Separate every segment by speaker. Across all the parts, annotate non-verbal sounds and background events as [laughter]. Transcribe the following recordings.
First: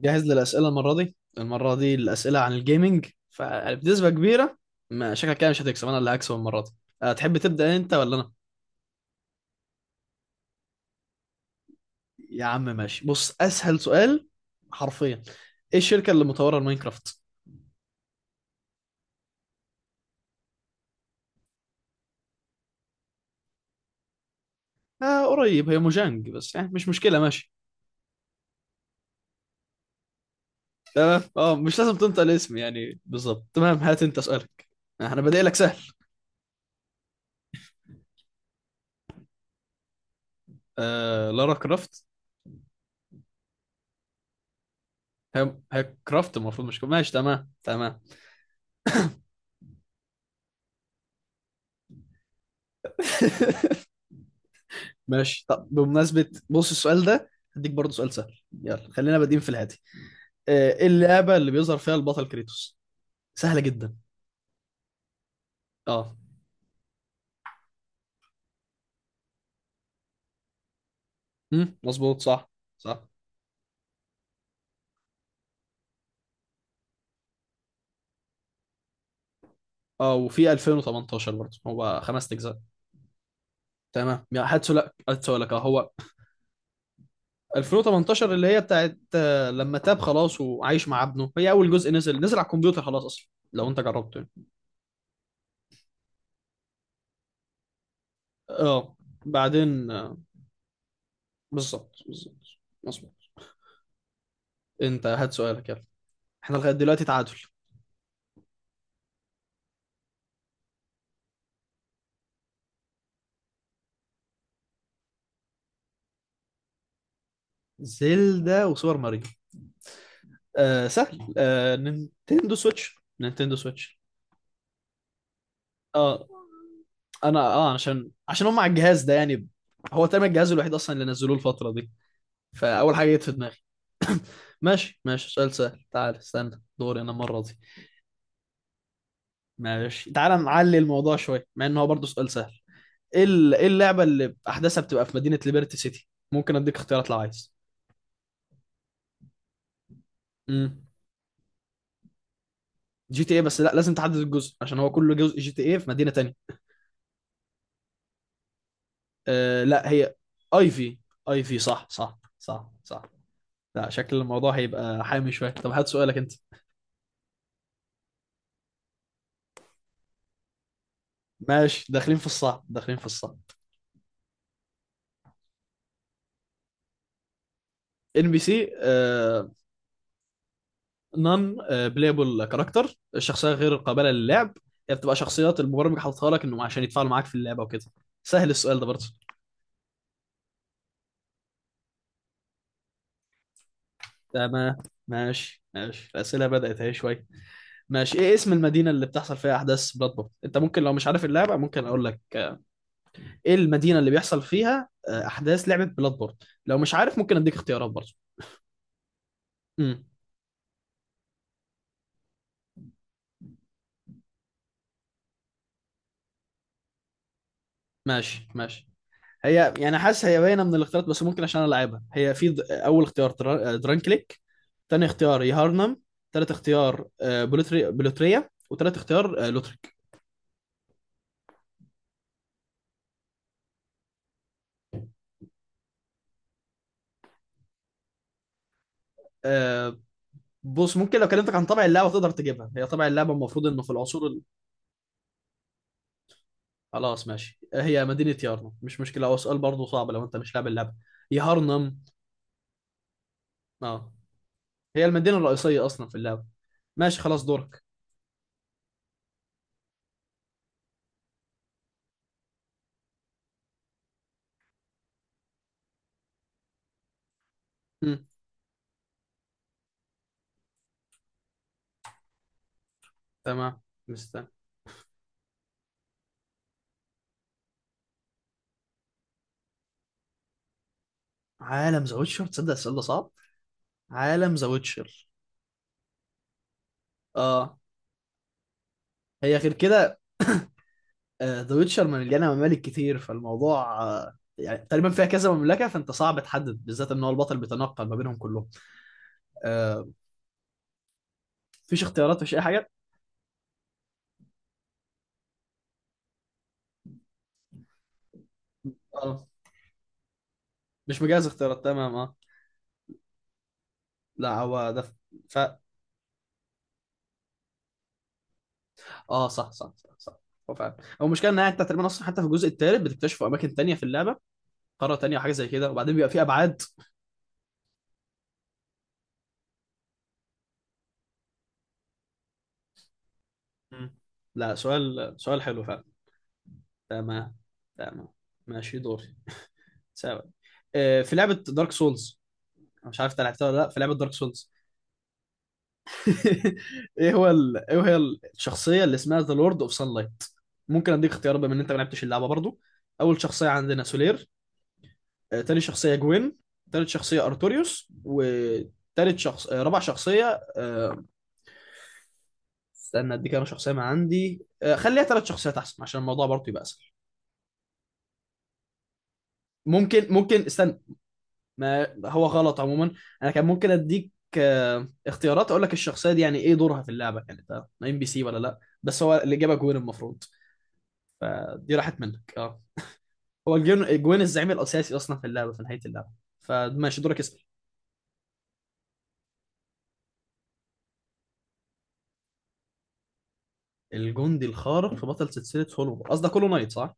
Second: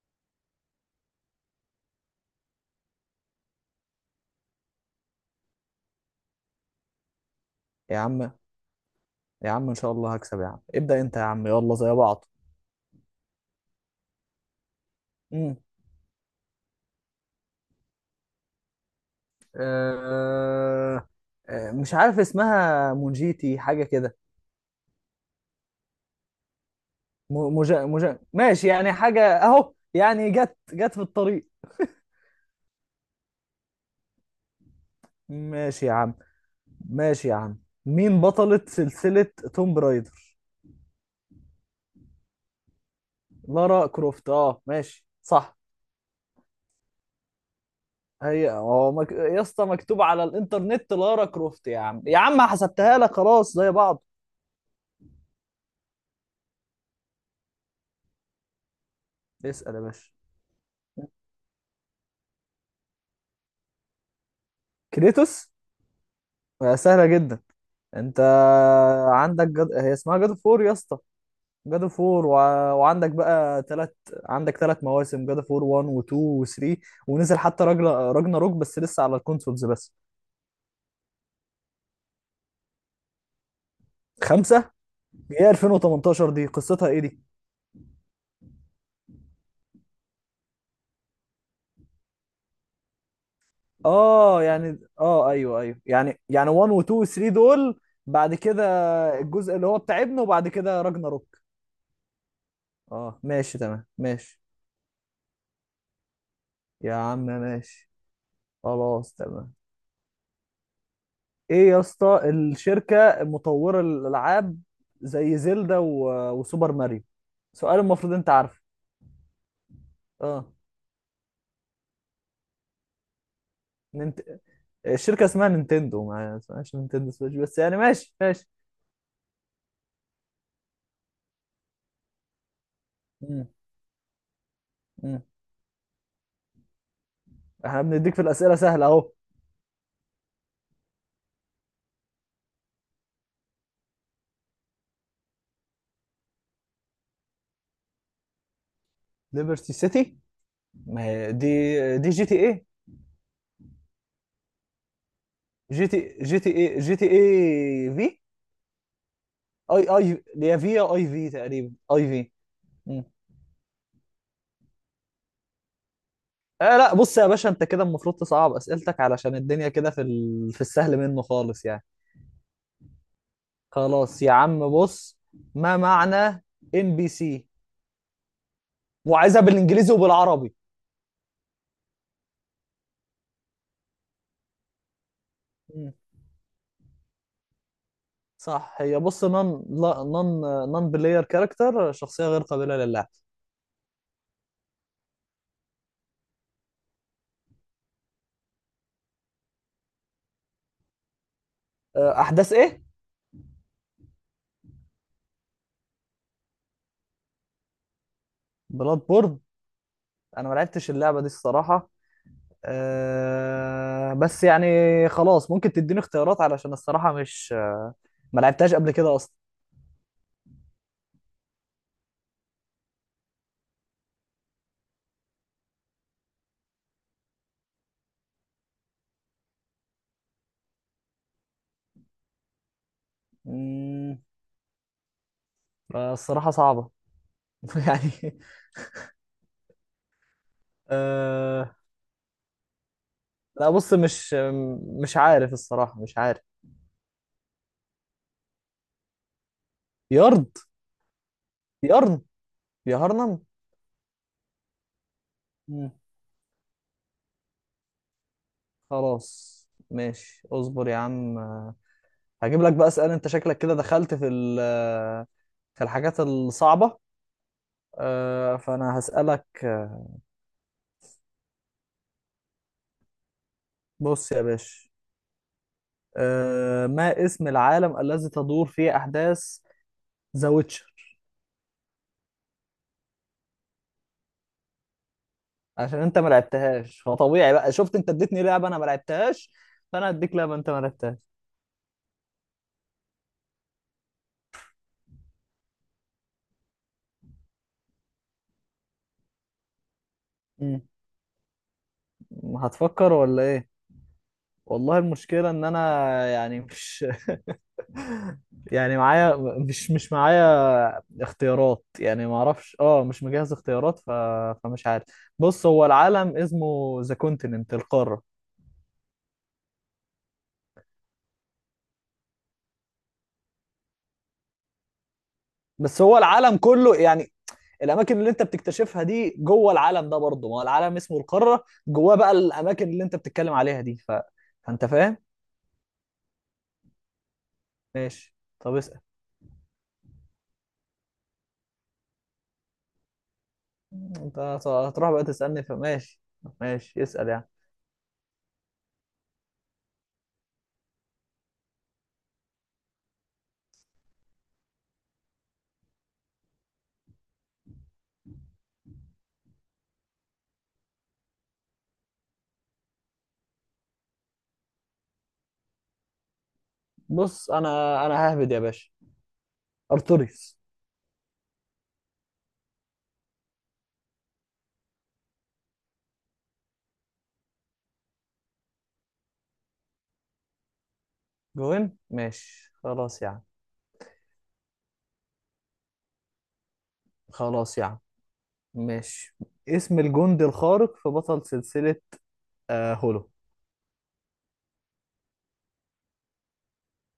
Speaker 1: جاهز للأسئلة المرة دي الأسئلة عن الجيمنج فبنسبة كبيرة، ما شكلك كده مش هتكسب، أنا اللي هكسب المرة دي. تحب تبدأ أنت
Speaker 2: يا
Speaker 1: ولا
Speaker 2: عم،
Speaker 1: أنا؟
Speaker 2: يا عم ان شاء الله هكسب يا عم. ابدأ انت يا عم، يلا زي بعض.
Speaker 1: يا عم ماشي، بص أسهل سؤال حرفيا:
Speaker 2: امم
Speaker 1: إيه الشركة اللي مطورة الماينكرافت؟
Speaker 2: أه... آه، مش عارف اسمها مونجيتي حاجة كده.
Speaker 1: قريب، هي موجانج بس يعني مش مشكلة ماشي.
Speaker 2: مجا ماشي، يعني حاجة اهو، يعني جت جت في
Speaker 1: تمام،
Speaker 2: الطريق.
Speaker 1: مش لازم تنطق الاسم يعني بالظبط. تمام، هات أنت سؤالك. أنا بادئ لك سهل.
Speaker 2: ماشي يا عم، ماشي يا عم. مين بطلة سلسلة توم رايدر؟
Speaker 1: لارا كرافت.
Speaker 2: لارا كروفت، اه ماشي
Speaker 1: هي
Speaker 2: صح.
Speaker 1: هي كرافت المفروض، مش ماشي، تمام تمام.
Speaker 2: يا اسطى مكتوب على الانترنت لارا كروفت، يا عم يا عم حسبتها لك خلاص زي
Speaker 1: [laughs]
Speaker 2: بعض.
Speaker 1: ماشي، طب بمناسبة بص السؤال ده، هديك برضه سؤال سهل، يلا خلينا بادئين في
Speaker 2: اسأل
Speaker 1: الهادي.
Speaker 2: يا باشا.
Speaker 1: ايه اللعبة اللي بيظهر فيها البطل كريتوس؟ سهلة جدا.
Speaker 2: كريتوس؟
Speaker 1: اه،
Speaker 2: سهلة جدا. انت هي اسمها جاد فور يا اسطى. جاد
Speaker 1: مظبوط
Speaker 2: فور و...
Speaker 1: صح، صح.
Speaker 2: وعندك بقى تلات عندك تلات مواسم جاد فور 1 و2 و3. ونزل حتى راجل راجنا روك بس لسه على الكونسولز بس.
Speaker 1: اه، وفي 2018 برضه هو خمس اجزاء. تمام، يا
Speaker 2: خمسة.
Speaker 1: هاتسو لك هاتسو
Speaker 2: هي
Speaker 1: لك اه هو.
Speaker 2: 2018 دي قصتها ايه دي؟
Speaker 1: 2018 اللي هي بتاعت، لما تاب خلاص وعايش مع ابنه، هي اول جزء نزل على الكمبيوتر، خلاص اصلا لو انت جربته
Speaker 2: اه
Speaker 1: يعني.
Speaker 2: يعني ايوه ايوه، يعني 1 و2 و3 دول. بعد كده
Speaker 1: اه،
Speaker 2: الجزء اللي هو
Speaker 1: بعدين
Speaker 2: بتاع ابنه، وبعد كده راجنا روك.
Speaker 1: بالظبط بالظبط، مظبوط.
Speaker 2: اه ماشي تمام، ماشي
Speaker 1: انت هات سؤالك، يلا. احنا لغاية
Speaker 2: يا
Speaker 1: دلوقتي
Speaker 2: عم.
Speaker 1: تعادل.
Speaker 2: ماشي خلاص تمام. ايه يا اسطى الشركة مطورة الالعاب زي وسوبر ماريو؟ سؤال المفروض انت
Speaker 1: زلدا
Speaker 2: عارفه.
Speaker 1: وسوبر ماريو؟
Speaker 2: اه
Speaker 1: سهل. نينتندو سويتش. نينتندو سويتش.
Speaker 2: ننت... الشركة اسمها نينتندو،
Speaker 1: اه،
Speaker 2: ما اسمهاش نينتندو سويتش،
Speaker 1: انا
Speaker 2: بس
Speaker 1: اه
Speaker 2: يعني
Speaker 1: عشان
Speaker 2: ماشي ماشي.
Speaker 1: هم على الجهاز ده يعني. هو تقريبا الجهاز الوحيد اصلا اللي نزلوه الفتره دي، فاول حاجه جت في
Speaker 2: مم.
Speaker 1: دماغي. ماشي
Speaker 2: مم.
Speaker 1: ماشي، سؤال سهل. تعال استنى، دوري انا المره دي.
Speaker 2: احنا بنديك في الأسئلة سهلة اهو.
Speaker 1: ماشي، تعال نعلي الموضوع شويه، مع ان هو برضه سؤال سهل. إيه اللعبه اللي احداثها بتبقى في مدينه ليبرتي سيتي؟ ممكن اديك اختيارات لو عايز.
Speaker 2: ليبرتي سيتي.
Speaker 1: امم
Speaker 2: ما هي دي جي تي ايه.
Speaker 1: جي تي اي، بس لا لازم تحدد الجزء عشان هو كل جزء جي تي اي في مدينه تانية.
Speaker 2: جي تي ايه، جي تي ايه في. اي
Speaker 1: لا، هي
Speaker 2: اي اللي هي في أو
Speaker 1: ايفي.
Speaker 2: اي في،
Speaker 1: ايفي
Speaker 2: تقريبا
Speaker 1: صح
Speaker 2: اي
Speaker 1: صح
Speaker 2: في.
Speaker 1: صح صح. لا، شكل الموضوع هيبقى حامي شويه. طب هات سؤالك انت.
Speaker 2: آه لا بص يا باشا، انت كده المفروض تصعب اسئلتك، علشان الدنيا كده في السهل منه خالص يعني.
Speaker 1: ماشي، داخلين في الصعب داخلين في الصعب.
Speaker 2: خلاص يا عم، بص. ما معنى ان بي سي؟
Speaker 1: ان بي سي؟
Speaker 2: وعايزها بالانجليزي وبالعربي.
Speaker 1: نون بلايبل كاركتر، الشخصيه غير قابله للعب. هي بتبقى شخصيات
Speaker 2: مم.
Speaker 1: المبرمج حاططها لك، انه عشان يتفاعلوا معاك في اللعبه وكده. سهل
Speaker 2: صح،
Speaker 1: السؤال ده
Speaker 2: هي
Speaker 1: برضه.
Speaker 2: بص نون لا نون. نون بلاير كاركتر، شخصية غير قابلة للعب.
Speaker 1: تمام. ماشي ماشي، الاسئله بدات اهي شويه. ماشي، ايه اسم المدينه اللي بتحصل فيها احداث بلاد بورن؟ انت ممكن، لو مش عارف اللعبه، ممكن اقول لك.
Speaker 2: احداث ايه؟
Speaker 1: ايه المدينه اللي بيحصل فيها احداث لعبه بلاد بورن؟ لو مش عارف ممكن اديك اختيارات برضه.
Speaker 2: بلاد بورد.
Speaker 1: امم
Speaker 2: انا ما لعبتش اللعبة دي الصراحة. بس يعني، خلاص ممكن تديني اختيارات، علشان الصراحة مش ما
Speaker 1: ماشي
Speaker 2: لعبتهاش
Speaker 1: ماشي.
Speaker 2: قبل كده اصلا.
Speaker 1: هي يعني حاسس هي باينه من الاختيارات، بس ممكن عشان العبها. هي في اول اختيار درانكليك، تاني اختيار يهارنم، تالت اختيار بلوتريا، وتالت اختيار لوتريك.
Speaker 2: مم. فالصراحة صعبة، [laughs] يعني.
Speaker 1: آه، بص ممكن لو كلمتك عن
Speaker 2: آه
Speaker 1: طبع اللعبه تقدر تجيبها. هي طبع اللعبه المفروض
Speaker 2: لا
Speaker 1: انه في
Speaker 2: بص،
Speaker 1: العصور
Speaker 2: مش مش عارف الصراحة، مش عارف.
Speaker 1: خلاص ماشي، هي مدينه يارنم، مش مشكله، هو سؤال برضه صعب لو انت
Speaker 2: يرض
Speaker 1: مش لاعب اللعبه. يهارنم.
Speaker 2: يرض يهرنم.
Speaker 1: اه، هي المدينة الرئيسية
Speaker 2: مم.
Speaker 1: أصلا في اللعبة. ماشي خلاص، دورك.
Speaker 2: خلاص ماشي، اصبر يا عم. هجيب لك بقى اسئلة. انت شكلك كده دخلت في الحاجات الصعبة.
Speaker 1: مم.
Speaker 2: فانا هسألك
Speaker 1: تمام.
Speaker 2: بص يا
Speaker 1: مستني.
Speaker 2: باشا. ما اسم العالم الذي تدور فيه احداث ذا ويتشر؟
Speaker 1: عالم ذا ويتشر؟ تصدق السؤال ده صعب. عالم ذا ويتشر.
Speaker 2: عشان انت ما لعبتهاش، فطبيعي بقى،
Speaker 1: اه،
Speaker 2: شفت انت اديتني لعبة انا ما لعبتهاش،
Speaker 1: هي غير
Speaker 2: فانا
Speaker 1: كده.
Speaker 2: هديك لعبة انت ما لعبتهاش.
Speaker 1: ذا ويتشر مليانة ممالك كتير فالموضوع، يعني تقريبا فيها كذا مملكة، فأنت صعب تحدد بالذات إن هو البطل بيتنقل ما بينهم كلهم. آه مفيش اختيارات، مفيش أي حاجة.
Speaker 2: هتفكر ولا ايه؟ والله المشكلة ان انا، يعني مش، [laughs] يعني معايا
Speaker 1: اه،
Speaker 2: مش مش معايا
Speaker 1: مش مجهز اختيارات،
Speaker 2: اختيارات،
Speaker 1: تمام
Speaker 2: يعني
Speaker 1: اه.
Speaker 2: ما اعرفش. اه مش مجهز اختيارات،
Speaker 1: لا
Speaker 2: فمش
Speaker 1: هو ده
Speaker 2: عارف.
Speaker 1: ف...
Speaker 2: بص، هو العالم اسمه ذا كونتيننت، القارة.
Speaker 1: اه صح صح صح صح. هو فعلا. هو المشكلة إنها أنت تقريبا أصلا حتى في الجزء الثالث بتكتشفوا أماكن تانية في اللعبة، قارة تانية وحاجة زي كده،
Speaker 2: بس
Speaker 1: وبعدين
Speaker 2: هو
Speaker 1: بيبقى في
Speaker 2: العالم
Speaker 1: أبعاد.
Speaker 2: كله يعني. الاماكن اللي انت بتكتشفها دي جوه العالم ده برضه، ما هو العالم اسمه القارة، جواه بقى الاماكن اللي انت بتتكلم عليها دي.
Speaker 1: مم. لا،
Speaker 2: فانت فاهم.
Speaker 1: سؤال حلو فعلا. تمام. تمام.
Speaker 2: ماشي، طب
Speaker 1: ماشي،
Speaker 2: اسأل.
Speaker 1: دوري. سوا. في لعبة دارك سولز، مش عارف انت لعبتها ولا لا. في لعبة دارك
Speaker 2: انت
Speaker 1: سولز
Speaker 2: هتروح بقى تسألني، فماشي ماشي.
Speaker 1: [laughs]
Speaker 2: اسأل يا.
Speaker 1: ايه هي الشخصية اللي اسمها ذا لورد اوف لايت؟ ممكن اديك اختيار بما ان انت ما لعبتش اللعبة برضو. اول شخصية عندنا سولير، تاني شخصية جوين، تالت شخصية ارتوريوس، وتالت شخص آه، رابع شخصية، استنى اديك انا شخصية ما عندي، خليها تلات شخصيات احسن عشان الموضوع برضو يبقى اسهل.
Speaker 2: بص انا ههبد يا باشا.
Speaker 1: ممكن
Speaker 2: ارتوريس.
Speaker 1: ممكن استنى. ما هو غلط عموما، انا كان ممكن اديك اختيارات اقول لك الشخصيه دي يعني ايه دورها في اللعبه يعني، ده ام بي سي ولا لا. بس هو الاجابه جوين المفروض. فدي
Speaker 2: جوين،
Speaker 1: راحت منك
Speaker 2: ماشي
Speaker 1: اه.
Speaker 2: خلاص يا عم.
Speaker 1: هو الجوين الزعيم الاساسي اصلا في اللعبه في نهايه اللعبه. فماشي، دورك، اسال.
Speaker 2: خلاص يا عم، ماشي. اسم الجندي الخارق في بطل سلسلة؟ هولو.
Speaker 1: الجندي الخارق في بطل سلسله هولو، قصدك هولو نايت صح؟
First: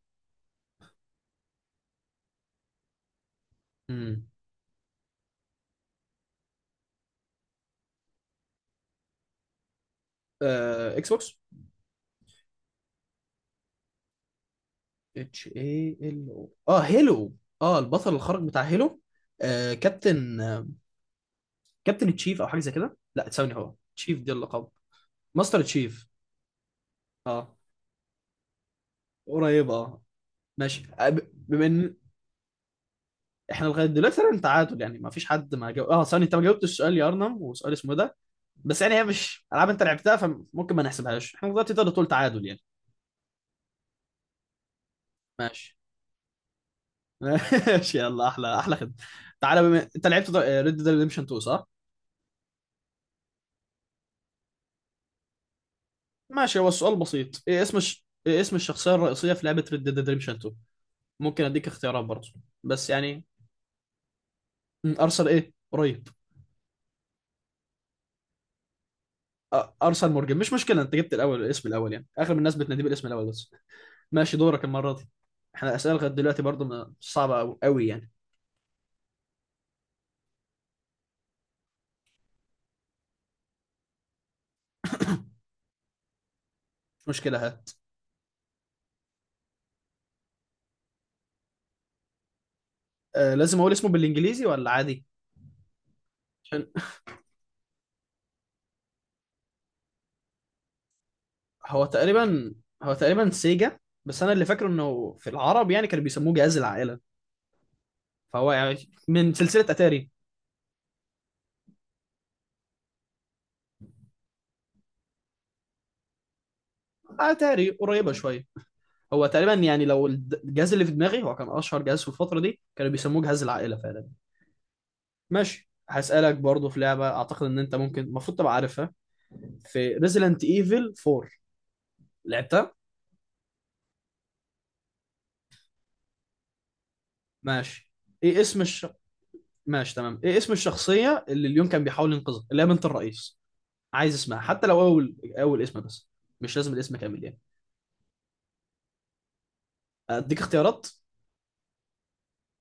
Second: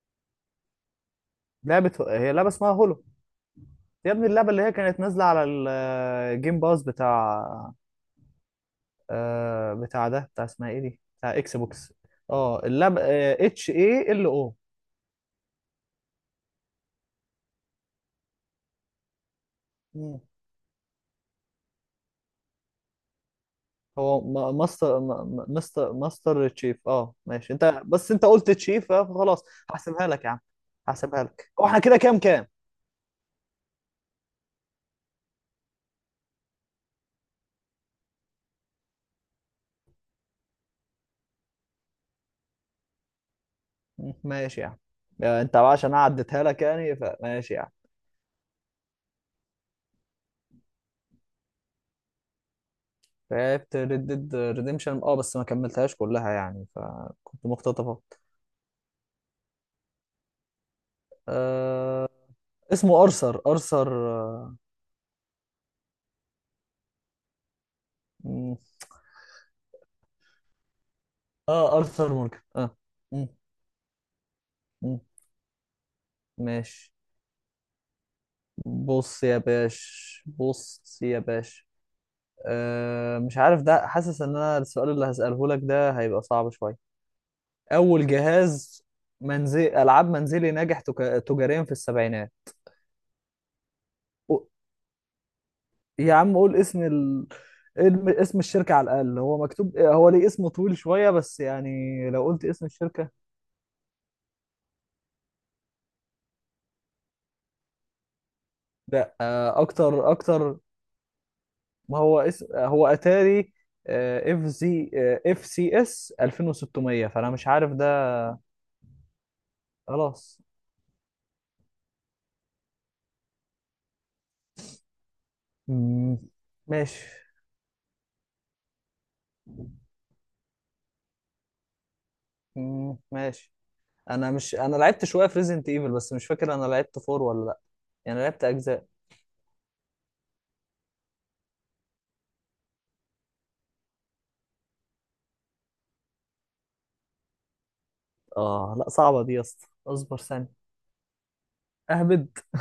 Speaker 2: لعبة اسمها هولو. يا ابني
Speaker 1: امم
Speaker 2: اللعبة اللي هي كانت نازلة على الجيم باز، بتاع اسمها ايه دي،
Speaker 1: اكس بوكس.
Speaker 2: بتاع اكس بوكس. اه اللعبة اتش اي ال.
Speaker 1: اتش اي ال او، هيلو. اه، البطل الخارق بتاع هيلو.
Speaker 2: او
Speaker 1: كابتن كابتن تشيف، او حاجه زي كده. لا ثواني، هو تشيف
Speaker 2: هو
Speaker 1: دي
Speaker 2: م-
Speaker 1: اللقب.
Speaker 2: ماستر م-
Speaker 1: ماستر
Speaker 2: مستر
Speaker 1: تشيف.
Speaker 2: ماستر تشيف. اه ماشي.
Speaker 1: اه
Speaker 2: انت بس انت قلت تشيف، فخلاص.
Speaker 1: قريب اه.
Speaker 2: هحسبها لك يا عم،
Speaker 1: ماشي
Speaker 2: هحسبها لك.
Speaker 1: بما
Speaker 2: هو احنا
Speaker 1: ان
Speaker 2: كده كام، كام؟
Speaker 1: احنا لغايه دلوقتي تقريبا تعادل، يعني ما فيش حد ما جاوب، اه ثاني انت ما جاوبتش سؤال يا ارنم وسؤال اسمه إيه ده. بس يعني هي مش العاب انت لعبتها فممكن ما نحسبهاش احنا دلوقتي. تقدر تقول تعادل يعني.
Speaker 2: ماشي يا عم. انت بقى،
Speaker 1: ماشي.
Speaker 2: عشان أنا عديتها لك يعني،
Speaker 1: [laughs]
Speaker 2: فماشي يا عم.
Speaker 1: ماشي، يلا، احلى احلى خدمه. تعالى، بما انت لعبت ريد ديد ريدمشن 2 صح؟
Speaker 2: لعبت ريد ديد ريديمشن، اه بس ما كملتهاش كلها
Speaker 1: ماشي،
Speaker 2: يعني،
Speaker 1: هو السؤال بسيط:
Speaker 2: فكنت مقتطفة.
Speaker 1: ايه اسم الشخصيه الرئيسيه في لعبه ريد ديد ريدمشن 2؟ ممكن اديك
Speaker 2: آه
Speaker 1: اختيارات برضه، بس
Speaker 2: اسمه
Speaker 1: يعني.
Speaker 2: ارثر اه.
Speaker 1: ارسل ايه، قريب.
Speaker 2: مم.
Speaker 1: ارسل مورجن، مش مشكله انت جبت الاول الاسم الاول، يعني
Speaker 2: ارثر
Speaker 1: اغلب
Speaker 2: مورجان،
Speaker 1: الناس
Speaker 2: اه.
Speaker 1: بتناديه بالاسم الاول
Speaker 2: مم.
Speaker 1: بس. ماشي، دورك المرة
Speaker 2: مم.
Speaker 1: دي. احنا الأسئلة لغاية دلوقتي برضو
Speaker 2: ماشي.
Speaker 1: صعبة أوي أوي يعني.
Speaker 2: بص يا باش، بص يا باش. مش عارف ده، حاسس ان انا السؤال اللي هسأله لك ده هيبقى صعب شوية.
Speaker 1: مش مشكلة، هات.
Speaker 2: اول جهاز منزل، العاب منزلي ناجح تجاريا في السبعينات.
Speaker 1: لازم أقول اسمه
Speaker 2: قو-
Speaker 1: بالإنجليزي ولا عادي؟
Speaker 2: يا عم قول
Speaker 1: عشان
Speaker 2: اسم الشركة على الأقل. هو مكتوب، هو ليه اسم طويل شوية بس يعني.
Speaker 1: هو
Speaker 2: لو قلت
Speaker 1: تقريبا
Speaker 2: اسم
Speaker 1: هو
Speaker 2: الشركة.
Speaker 1: تقريبا سيجا. بس أنا اللي فاكره إنه في العرب يعني كانوا بيسموه جهاز العائلة. فهو يعني
Speaker 2: لا
Speaker 1: من
Speaker 2: أه،
Speaker 1: سلسلة أتاري.
Speaker 2: اكتر اكتر. ما هو اسم، هو اتاري. اف زي، اف سي اس 2600. فانا مش
Speaker 1: أتاري
Speaker 2: عارف ده.
Speaker 1: قريبة شوية. هو تقريبا يعني لو
Speaker 2: خلاص.
Speaker 1: الجهاز اللي في دماغي، هو كان أشهر جهاز في الفترة دي كانوا بيسموه جهاز العائلة فعلا. ماشي،
Speaker 2: مم،
Speaker 1: هسألك برضو، في
Speaker 2: ماشي.
Speaker 1: لعبة أعتقد إن أنت ممكن المفروض تبقى عارفها، في ريزيدنت ايفل 4، لعبتها؟
Speaker 2: مم، ماشي. انا مش، انا لعبت شويه في ريزنت ايفل، بس مش فاكر انا لعبت فور ولا لا.
Speaker 1: ماشي،
Speaker 2: يعني
Speaker 1: ايه
Speaker 2: لعبت
Speaker 1: اسم الش...
Speaker 2: اجزاء.
Speaker 1: ماشي تمام، ايه اسم الشخصية اللي اليوم كان بيحاول ينقذها، اللي هي بنت الرئيس؟ عايز اسمها حتى لو اول اسم بس، مش لازم الاسم كامل يعني.
Speaker 2: اه لا صعبه دي يا اسطى، اصبر
Speaker 1: اديك
Speaker 2: ثانيه.
Speaker 1: اختيارات؟
Speaker 2: اهبد [laughs]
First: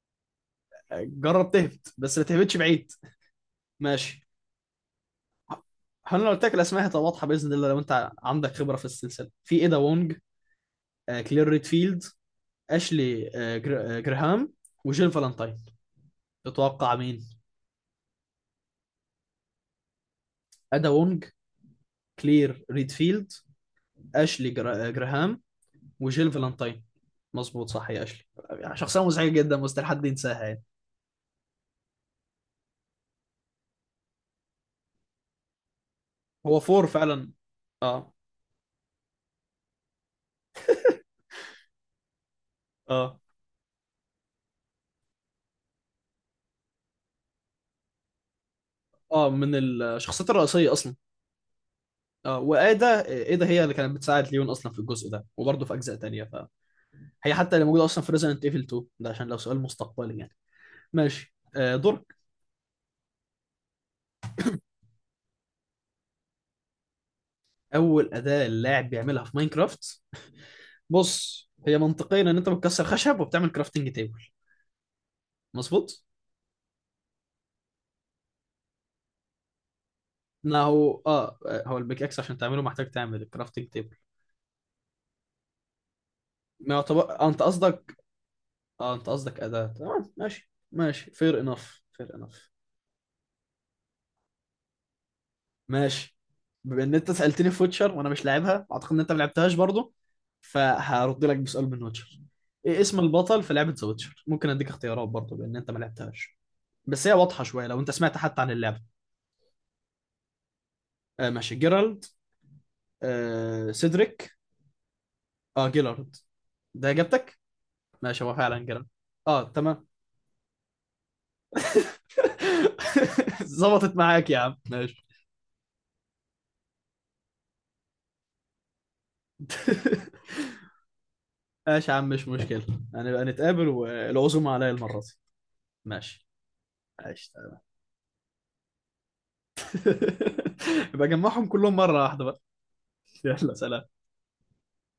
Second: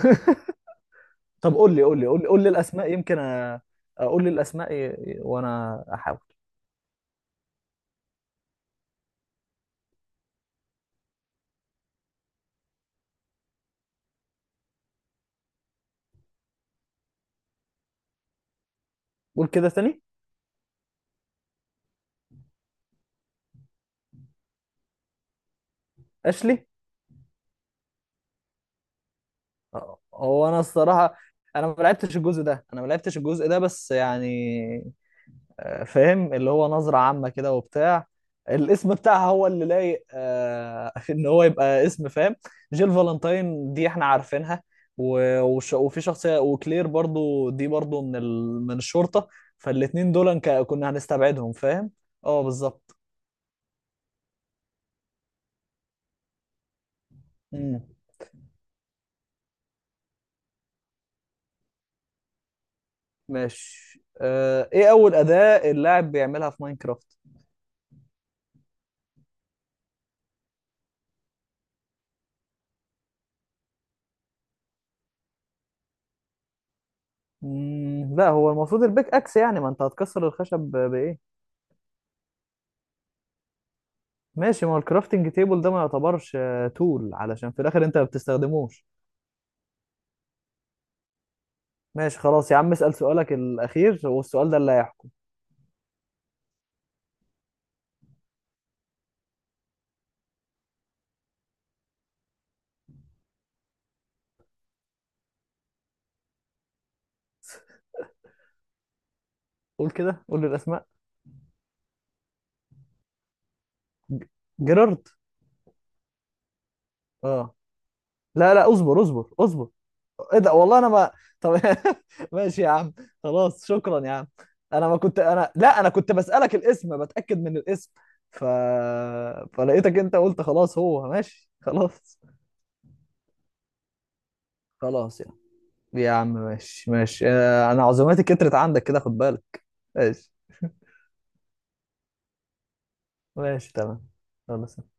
Speaker 1: جرب
Speaker 2: طب قول لي
Speaker 1: تهبط
Speaker 2: قول لي
Speaker 1: بس
Speaker 2: قول
Speaker 1: ما
Speaker 2: لي قول لي
Speaker 1: تهبطش بعيد.
Speaker 2: الاسماء، يمكن اقول
Speaker 1: ماشي،
Speaker 2: لي الاسماء وانا احاول.
Speaker 1: هل لو قلت لك الاسماء هتبقى واضحة باذن الله لو انت عندك خبرة في السلسلة؟ في ايدا وونج، كلير ريدفيلد، اشلي جراهام، وجيل فالنتاين. تتوقع مين؟
Speaker 2: قول كده تاني.
Speaker 1: ادا وونج، كلير ريدفيلد، اشلي جراهام، وجيل
Speaker 2: اشلي.
Speaker 1: فالنتاين. مظبوط صح يا اشلي. شخصيه مزعجه جدا مستحيل حد ينساها
Speaker 2: هو انا
Speaker 1: يعني.
Speaker 2: الصراحه. انا ما لعبتش الجزء ده، بس يعني فاهم اللي
Speaker 1: هو
Speaker 2: هو
Speaker 1: فور
Speaker 2: نظرة عامة
Speaker 1: فعلا.
Speaker 2: كده وبتاع.
Speaker 1: اه.
Speaker 2: الاسم بتاعها هو اللي لايق، [laughs] ان هو يبقى اسم، فاهم. جيل
Speaker 1: اه
Speaker 2: فالنتاين دي احنا عارفينها. وفي شخصية، وكلير برضو دي من الشرطة.
Speaker 1: اه، من
Speaker 2: فالاتنين
Speaker 1: الشخصيات
Speaker 2: دول
Speaker 1: الرئيسيه
Speaker 2: كنا
Speaker 1: اصلا.
Speaker 2: هنستبعدهم فاهم.
Speaker 1: اه،
Speaker 2: اه بالظبط.
Speaker 1: وايدا، ايدا هي اللي كانت بتساعد ليون اصلا في الجزء ده وبرضه في اجزاء تانية فهي حتى اللي
Speaker 2: مم،
Speaker 1: موجوده اصلا في ريزنت ايفل 2 ده، عشان لو سؤال مستقبلي يعني. ماشي دورك.
Speaker 2: ماشي. ايه اول أداة اللاعب بيعملها في ماينكرافت؟
Speaker 1: اول اداه اللاعب بيعملها في ماينكرافت. بص، هي منطقيا ان انت بتكسر خشب وبتعمل كرافتنج تيبل، مظبوط؟
Speaker 2: مم، لا هو المفروض البيك اكس، يعني ما انت هتكسر الخشب
Speaker 1: ما هو
Speaker 2: بايه؟
Speaker 1: اه، هو البيك اكس عشان تعمله محتاج تعمل الكرافتنج تيبل.
Speaker 2: ماشي، ما هو الكرافتنج تيبل ده ما يعتبرش
Speaker 1: ما
Speaker 2: تول،
Speaker 1: يعتبر انت
Speaker 2: علشان في الاخر
Speaker 1: قصدك؟
Speaker 2: انت ما بتستخدموش.
Speaker 1: اه انت قصدك اداة. تمام ماشي ماشي، فير انف فير
Speaker 2: ماشي خلاص
Speaker 1: انف.
Speaker 2: يا عم، اسأل سؤالك الاخير والسؤال ده اللي هيحكم.
Speaker 1: ماشي، بما ان انت سالتني في ويتشر وانا مش لاعبها، اعتقد ان انت ما لعبتهاش برضه، فهرد لك بسؤال من ويتشر. ايه اسم البطل في لعبه ذا ويتشر؟ ممكن اديك اختيارات برضه بان انت ما لعبتهاش، بس هي واضحه شويه لو انت سمعت حتى عن اللعبه.
Speaker 2: قول كده، قول لي الاسماء.
Speaker 1: ماشي، جيرالد،
Speaker 2: ج-
Speaker 1: سيدريك.
Speaker 2: جيرارد.
Speaker 1: اه جيلارد، ده اجابتك.
Speaker 2: اه
Speaker 1: ماشي، هو
Speaker 2: لا
Speaker 1: فعلا
Speaker 2: لا،
Speaker 1: جيرالد.
Speaker 2: اصبر اصبر
Speaker 1: اه
Speaker 2: اصبر.
Speaker 1: تمام.
Speaker 2: ايه ده، والله انا ما. طب [laughs] ماشي يا عم.
Speaker 1: [laughs]
Speaker 2: خلاص
Speaker 1: ظبطت
Speaker 2: شكرا يا عم.
Speaker 1: معاك يا عم،
Speaker 2: انا ما
Speaker 1: ماشي.
Speaker 2: كنت، انا لا، انا كنت بسألك الاسم، بتأكد من الاسم. ف... فلقيتك انت
Speaker 1: [laughs]
Speaker 2: قلت خلاص، هو ماشي
Speaker 1: ماشي يا عم
Speaker 2: خلاص.
Speaker 1: مش مشكلة. هنبقى نتقابل والعزومة عليا المرة دي.
Speaker 2: خلاص يا عم، يا عم
Speaker 1: ماشي.
Speaker 2: ماشي ماشي.
Speaker 1: ماشي تمام.
Speaker 2: انا عزوماتي كترت عندك كده، خد بالك. ماشي،
Speaker 1: [laughs] يبقى جمعهم كلهم مرة واحدة بقى. يلا
Speaker 2: ماشي
Speaker 1: سلام.
Speaker 2: تمام، خلاص.